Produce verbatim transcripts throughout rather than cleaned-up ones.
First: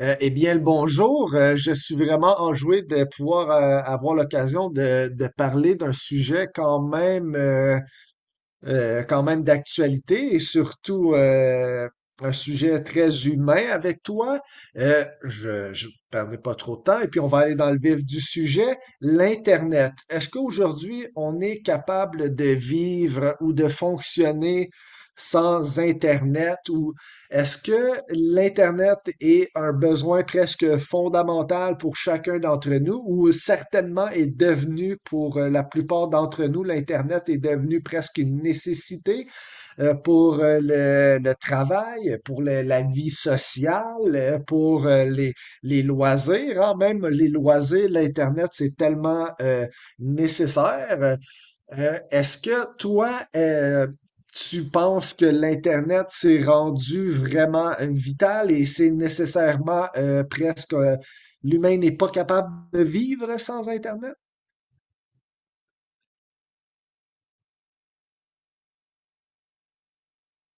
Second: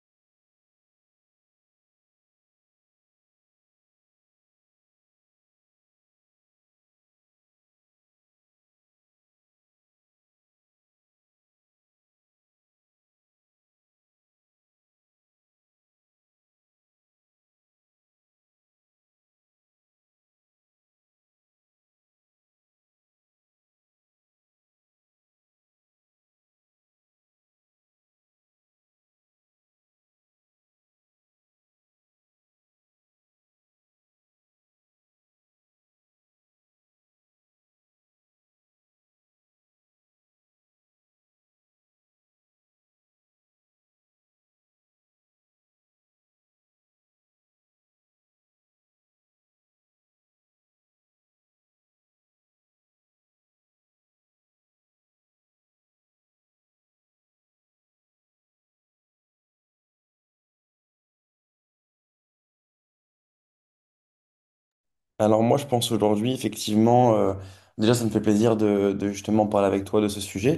Euh, eh bien, le bonjour. Euh, je suis vraiment enjoué de pouvoir euh, avoir l'occasion de, de parler d'un sujet quand même, euh, euh, quand même d'actualité et surtout euh, un sujet très humain avec toi. Euh, je ne perdrai pas trop de temps et puis on va aller dans le vif du sujet, l'Internet. Est-ce qu'aujourd'hui on est capable de vivre ou de fonctionner sans Internet ou est-ce que l'Internet est un besoin presque fondamental pour chacun d'entre nous ou certainement est devenu pour euh, la plupart d'entre nous, l'Internet est devenu presque une nécessité euh, pour euh, le, le travail, pour le- la vie sociale, euh, pour euh, les, les loisirs, hein, même les loisirs, l'Internet, c'est tellement euh, nécessaire. Euh, euh, est-ce que toi, euh, tu penses que l'Internet s'est rendu vraiment euh, vital et c'est nécessairement euh, presque euh, l'humain n'est pas capable de vivre sans Internet? Alors moi, je pense aujourd'hui, effectivement, euh, déjà, ça me fait plaisir de, de justement parler avec toi de ce sujet.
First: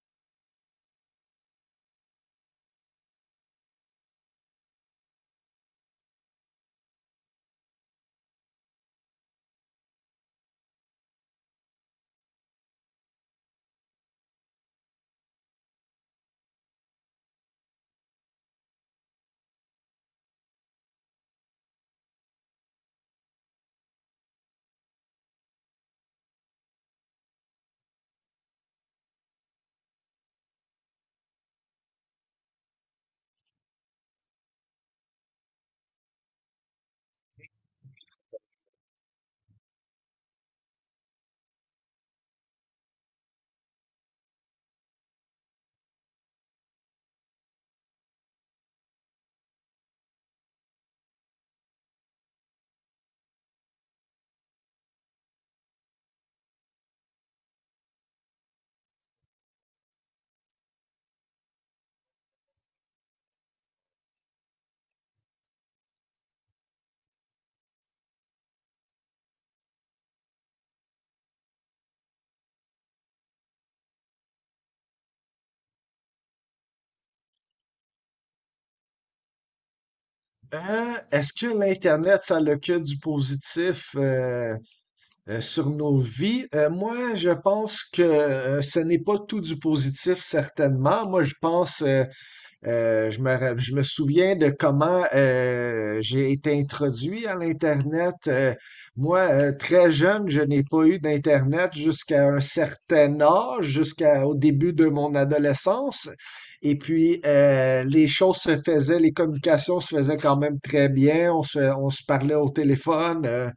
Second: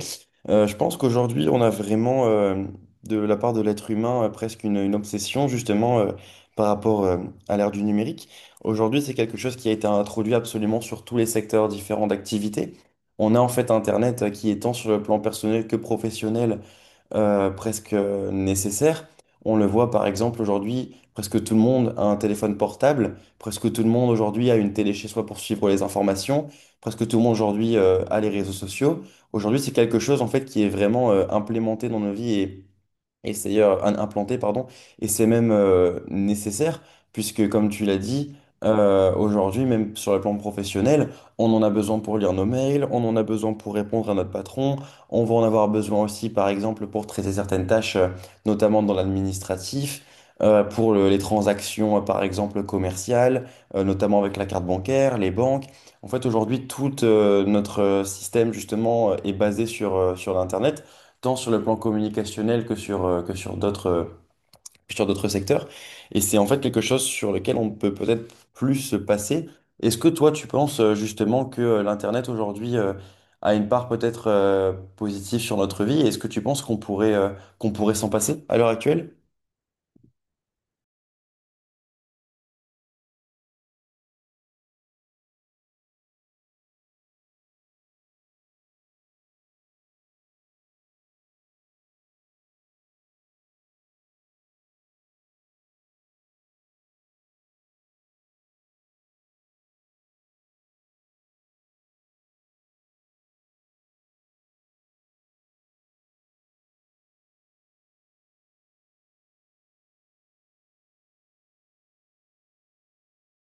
Euh, je pense qu'aujourd'hui, on a vraiment, euh, de la part de l'être humain, euh, presque une, une obsession, justement, euh, par rapport, euh, à l'ère du numérique. Aujourd'hui, c'est quelque chose qui a été introduit absolument sur tous les secteurs différents d'activité. On a en fait Internet euh, qui est tant sur le plan personnel que professionnel euh, presque euh, nécessaire. On le voit par exemple aujourd'hui, presque tout le monde a un téléphone portable, presque tout le monde aujourd'hui a une télé chez soi pour suivre les informations, presque tout le monde aujourd'hui euh, a les réseaux sociaux. Aujourd'hui, c'est quelque chose en fait qui est vraiment euh, implémenté dans nos vies et c'est euh, un- implanté, pardon, et c'est même euh, nécessaire, puisque comme tu l'as dit, euh, aujourd'hui, même sur le plan professionnel, on en a besoin pour lire nos mails, on en a besoin pour répondre à notre patron, on va en avoir besoin aussi, par exemple, pour traiter certaines tâches, euh, notamment dans l'administratif, euh, pour le- les transactions, euh, par exemple, commerciales, euh, notamment avec la carte bancaire, les banques. En fait, aujourd'hui, tout euh, notre euh, système, justement, euh, est basé sur, euh, sur l'Internet tant sur le plan communicationnel que sur, euh, que sur d'autres euh, sur d'autres secteurs. Et c'est en fait quelque chose sur lequel on peut peut-être plus se passer. Est-ce que toi, tu penses euh, justement que euh, l'Internet aujourd'hui euh, a une part peut-être euh, positive sur notre vie? Et est-ce que tu penses qu'on pourrait, euh, qu'on pourrait s'en passer à l'heure actuelle? Euh, est-ce que l'Internet, ça a le que du positif? Euh, Euh, sur nos vies, euh, moi, je pense que euh, ce n'est pas tout du positif, certainement. Moi, je pense, euh, euh, je me, ra- je me souviens de comment euh, j'ai été introduit à l'Internet. Euh, moi, euh, très jeune, je n'ai pas eu d'Internet jusqu'à un certain âge, jusqu'au début de mon adolescence. Et puis, euh, les choses se faisaient, les communications se faisaient quand même très bien. On se, on se parlait au téléphone. euh,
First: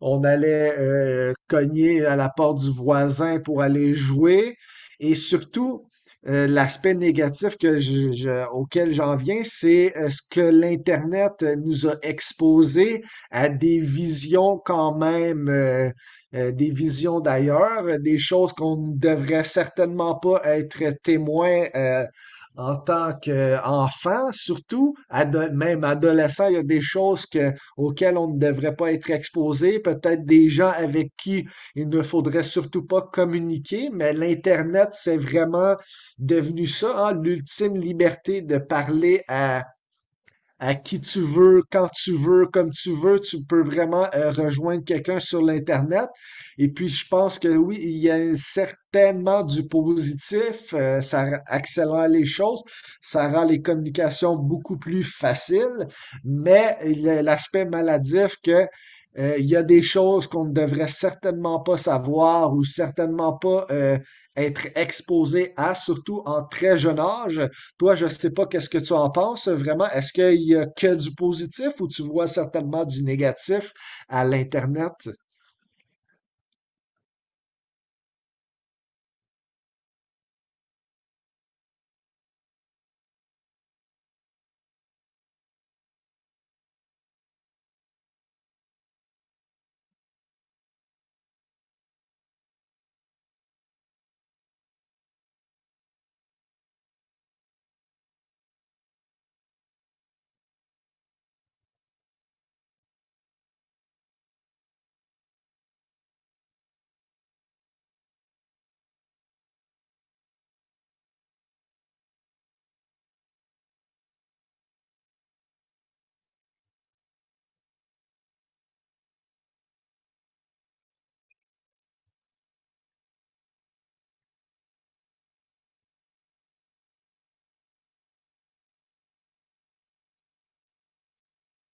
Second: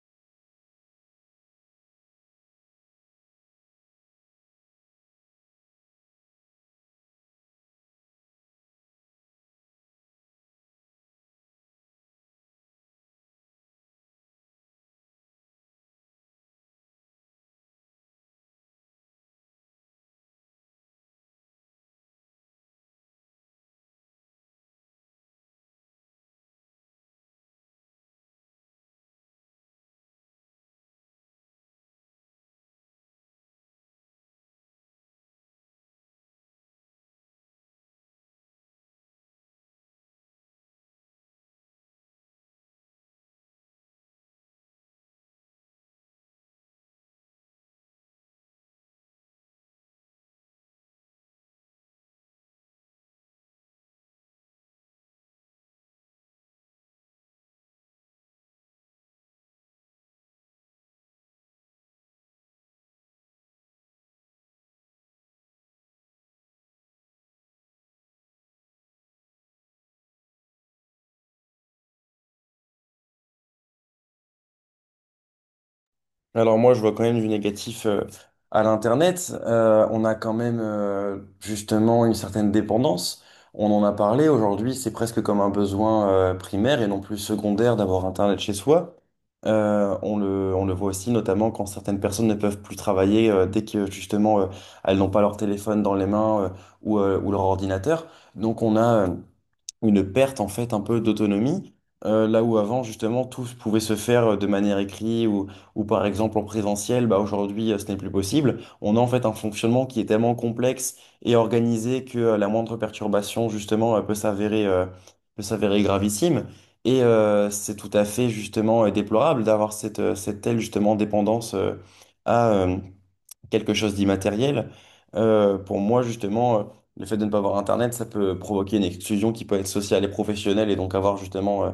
On allait euh, cogner à la porte du voisin pour aller jouer. Et surtout, euh, l'aspect négatif que je- je- auquel j'en viens, c'est euh, ce que l'Internet euh, nous a exposé à des visions quand même, euh, euh, des visions d'ailleurs, euh, des choses qu'on ne devrait certainement pas être témoin euh, en tant qu'enfant, surtout, ado- même adolescent, il y a des choses que auxquels on ne devrait pas être exposé, peut-être des gens avec qui il ne faudrait surtout pas communiquer, mais l'Internet, c'est vraiment devenu ça, hein, l'ultime liberté de parler à à qui tu veux, quand tu veux, comme tu veux. Tu peux vraiment euh, rejoindre quelqu'un sur l'Internet. Et puis, je pense que oui, il y a certainement du positif. Euh, ça accélère les choses. Ça rend les communications beaucoup plus faciles. Mais il y a l'aspect maladif que euh, il y a des choses qu'on ne devrait certainement pas savoir ou certainement pas euh, être exposé à, surtout en très jeune âge. Toi, je sais pas qu'est-ce que tu en penses euh, vraiment. Est-ce qu'il y a que du positif ou tu vois certainement du négatif à l'Internet? Alors moi, je vois quand même du négatif euh, à l'Internet. Euh, on a quand même euh, justement une certaine dépendance. On en a parlé aujourd'hui, c'est presque comme un besoin euh, primaire et non plus secondaire d'avoir Internet chez soi. Euh, on le, on le voit aussi notamment quand certaines personnes ne peuvent plus travailler euh, dès que justement euh, elles n'ont pas leur téléphone dans les mains euh, ou, euh, ou leur ordinateur. Donc on a... euh, une perte en fait un peu d'autonomie, euh, là où avant justement tout se- pouvait se faire euh, de manière écrite ou, ou par exemple en présentiel, bah aujourd'hui euh, ce n'est plus possible. On a en fait un fonctionnement qui est tellement complexe et organisé que euh, la moindre perturbation justement euh, peut s'avérer euh, peut s'avérer gravissime. Et euh, c'est tout à fait justement euh, déplorable d'avoir cette, euh, cette telle justement dépendance euh, à, euh, quelque chose d'immatériel. Euh, pour moi, justement, euh, le fait de ne pas avoir Internet, ça peut provoquer une exclusion qui peut être sociale et professionnelle et donc avoir justement euh,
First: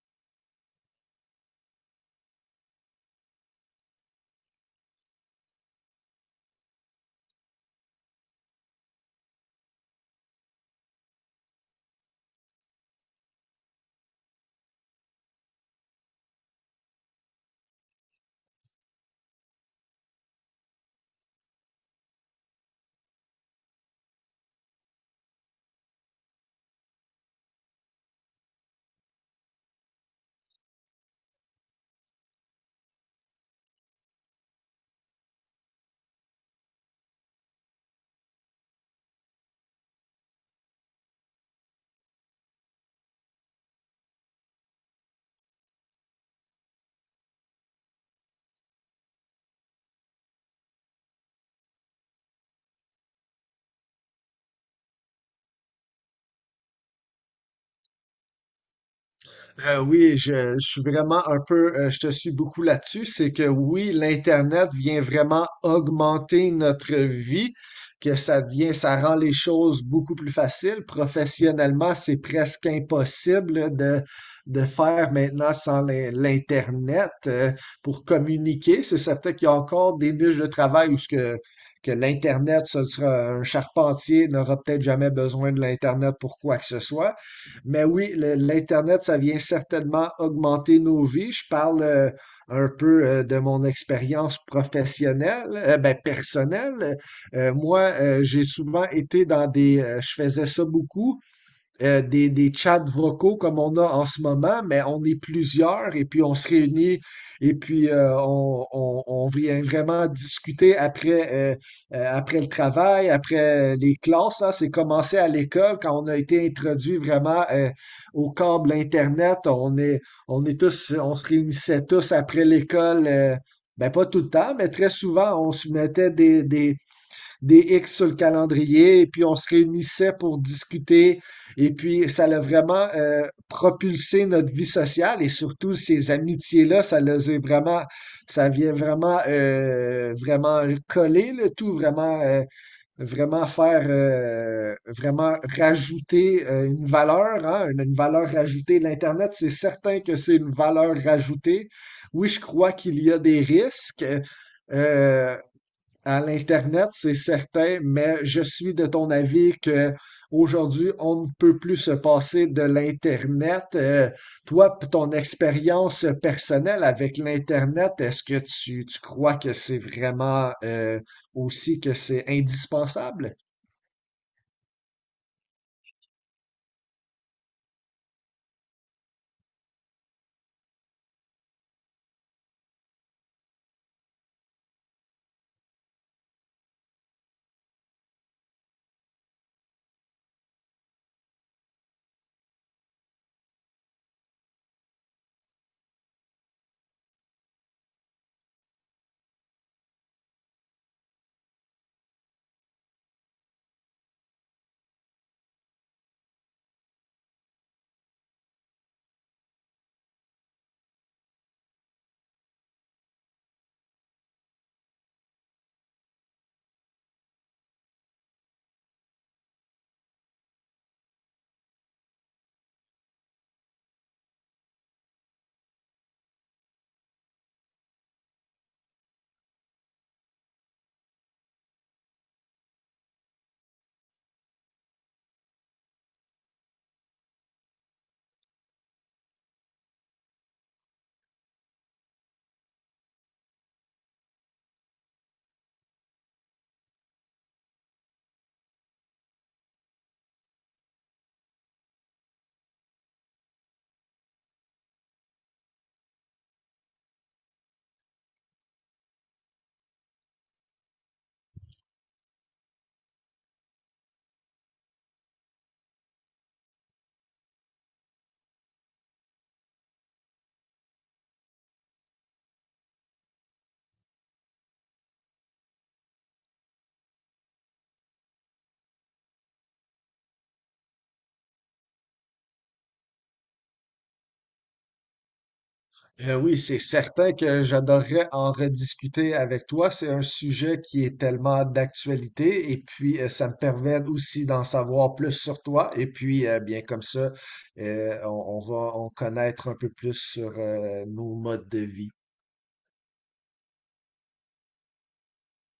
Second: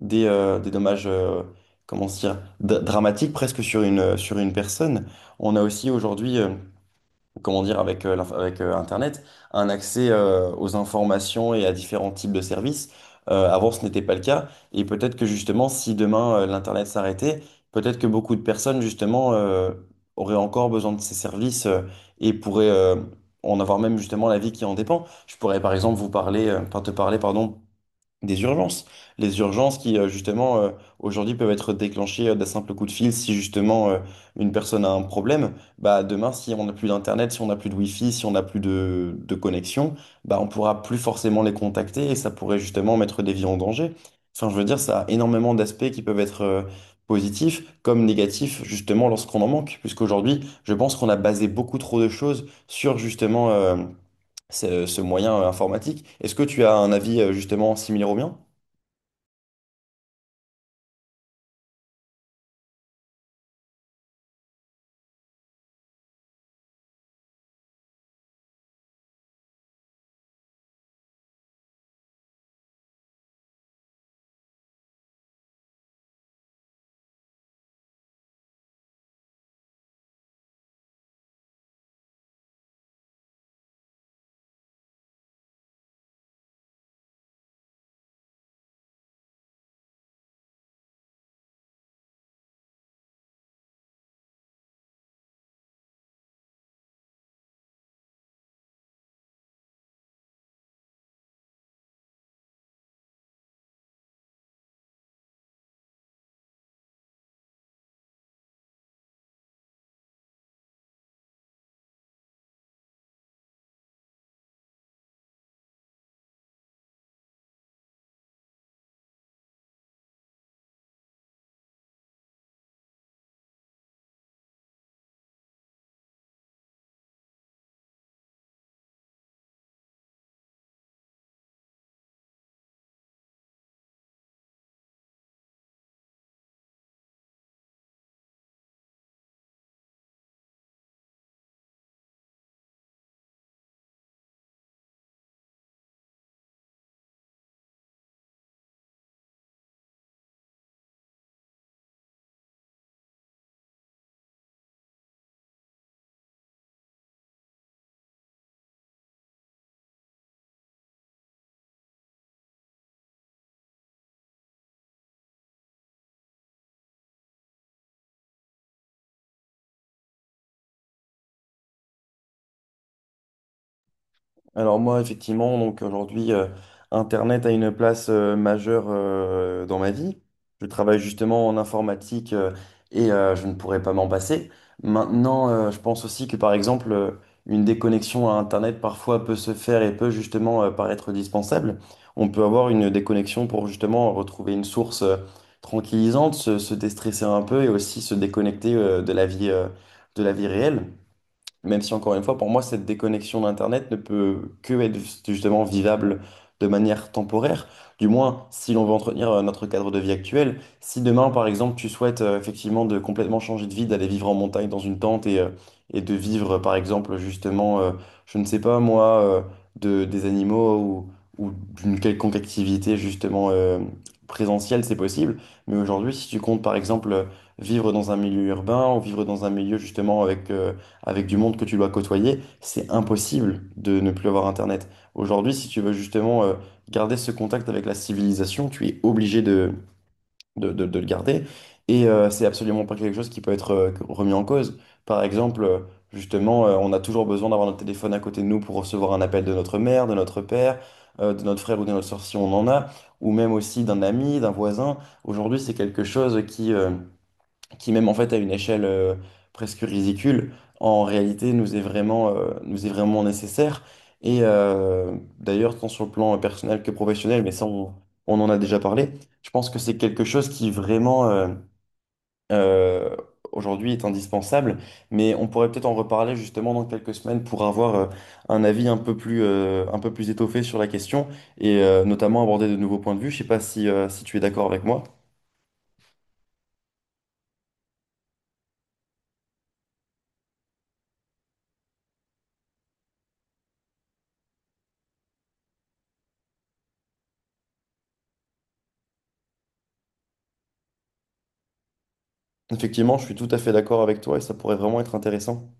des, euh, des dommages, euh, comment se dire, dra- dramatiques presque sur une, euh, sur une personne. On a aussi aujourd'hui... euh, comment dire, avec, euh, l'inf- avec euh, Internet, un accès euh, aux informations et à différents types de services. Euh, avant, ce n'était pas le cas. Et peut-être que justement, si demain euh, l'Internet s'arrêtait, peut-être que beaucoup de personnes, justement, euh, auraient encore besoin de ces services euh, et pourraient euh, en avoir même justement la vie qui en dépend. Je pourrais, par exemple, vous parler, euh, enfin, te parler, pardon, des urgences. Les urgences qui, euh, justement, euh, aujourd'hui peuvent être déclenchées euh, d'un simple coup de fil si, justement, euh, une personne a un problème. Bah, demain, si on n'a plus d'Internet, si on n'a plus de Wi-Fi, si on n'a plus de, de connexion, bah, on pourra plus forcément les contacter et ça pourrait, justement, mettre des vies en danger. Enfin, je veux dire, ça a énormément d'aspects qui peuvent être euh, positifs comme négatifs, justement, lorsqu'on en manque. Puisqu'aujourd'hui, je pense qu'on a basé beaucoup trop de choses sur, justement, euh, ce, ce moyen euh, informatique. Est-ce que tu as un avis, euh, justement, similaire au mien? Euh, oui, je, je suis vraiment un peu, euh, je te suis beaucoup là-dessus. C'est que oui, l'Internet vient vraiment augmenter notre vie, que ça devient, ça rend les choses beaucoup plus faciles. Professionnellement, c'est presque impossible de, de faire maintenant sans l'in- l'Internet, euh, pour communiquer. C'est certain qu'il y a encore des niches de travail où ce que, que l'Internet, ce sera un charpentier n'aura peut-être jamais besoin de l'Internet pour quoi que ce soit. Mais oui, le- l'Internet, ça vient certainement augmenter nos vies. Je parle euh, un peu euh, de mon expérience professionnelle, euh, ben, personnelle. Euh, moi, euh, j'ai souvent été dans des, euh, je faisais ça beaucoup, euh, des, des chats vocaux comme on a en ce moment, mais on est plusieurs et puis on se réunit et puis euh, on, on, on vient vraiment discuter après, euh, euh, après le travail, après les classes. Là. C'est commencé à l'école quand on a été introduit vraiment euh, au câble Internet. On est, on est tous, on se réunissait tous après l'école. Euh, ben pas tout le temps, mais très souvent, on se mettait des, des, des X sur le calendrier, et puis on se réunissait pour discuter, et puis ça l'a vraiment euh, propulsé notre vie sociale, et surtout ces amitiés-là, ça les a vraiment, ça vient vraiment, euh, vraiment coller le tout, vraiment, euh, vraiment faire, euh, vraiment rajouter euh, une valeur, hein, une, une valeur rajoutée. L'Internet, c'est certain que c'est une valeur rajoutée. Oui, je crois qu'il y a des risques. Euh, à l'Internet, c'est certain, mais je suis de ton avis que aujourd'hui, on ne peut plus se passer de l'Internet. Euh, toi, p- ton expérience personnelle avec l'Internet, est-ce que tu, tu crois que c'est vraiment euh, aussi que c'est indispensable? Alors moi, effectivement, donc aujourd'hui, euh, Internet a une place euh, majeure euh, dans ma vie. Je travaille justement en informatique euh, et euh, je ne pourrais pas m'en passer. Maintenant, euh, je pense aussi que par exemple, euh, une déconnexion à Internet parfois peut se faire et peut justement euh, paraître dispensable. On peut avoir une déconnexion pour justement retrouver une source euh, tranquillisante, se, se déstresser un peu et aussi se déconnecter euh, de la vie, euh, de la vie réelle. Même si, encore une fois, pour moi, cette déconnexion d'Internet ne peut que être justement vivable de manière temporaire. Du moins, si l'on veut entretenir euh, notre cadre de vie actuel. Si demain, par exemple, tu souhaites euh, effectivement de complètement changer de vie, d'aller vivre en montagne dans une tente et, euh, et de vivre, par exemple, justement, euh, je ne sais pas moi, euh, de, des animaux ou, ou d'une quelconque activité justement euh, présentielle, c'est possible. Mais aujourd'hui, si tu comptes, par exemple, vivre dans un milieu urbain ou vivre dans un milieu justement avec... euh, avec du monde que tu dois côtoyer, c'est impossible de ne plus avoir Internet. Aujourd'hui, si tu veux justement euh, garder ce contact avec la civilisation, tu es obligé de, de, de- de le garder. Et euh, c'est absolument pas quelque chose qui peut être euh, remis en cause. Par exemple, euh, justement, euh, on a toujours besoin d'avoir notre téléphone à côté de nous pour recevoir un appel de notre mère, de notre père, euh, de notre frère ou de notre soeur si on en a, ou même aussi d'un ami, d'un voisin. Aujourd'hui, c'est quelque chose qui... euh, qui même en fait à une échelle euh, presque ridicule, en réalité nous est vraiment, euh, nous est vraiment nécessaire. Et euh, d'ailleurs, tant sur le plan euh, personnel que professionnel, mais ça on, on en a déjà parlé, je pense que c'est quelque chose qui vraiment euh, euh, aujourd'hui est indispensable, mais on pourrait peut-être en reparler justement dans quelques semaines pour avoir euh, un avis un peu plus, euh, un peu plus étoffé sur la question et euh, notamment aborder de nouveaux points de vue. Je sais pas si, euh, si tu es d'accord avec moi. Euh, oui, c'est certain que j'adorerais en rediscuter avec toi. C'est un sujet qui est tellement d'actualité et puis euh, ça me permet aussi d'en savoir plus sur toi. Et puis, euh, bien comme ça, euh, on, on va en connaître un peu plus sur euh, nos modes de vie. Effectivement, je suis tout à fait d'accord avec toi et ça pourrait vraiment être intéressant.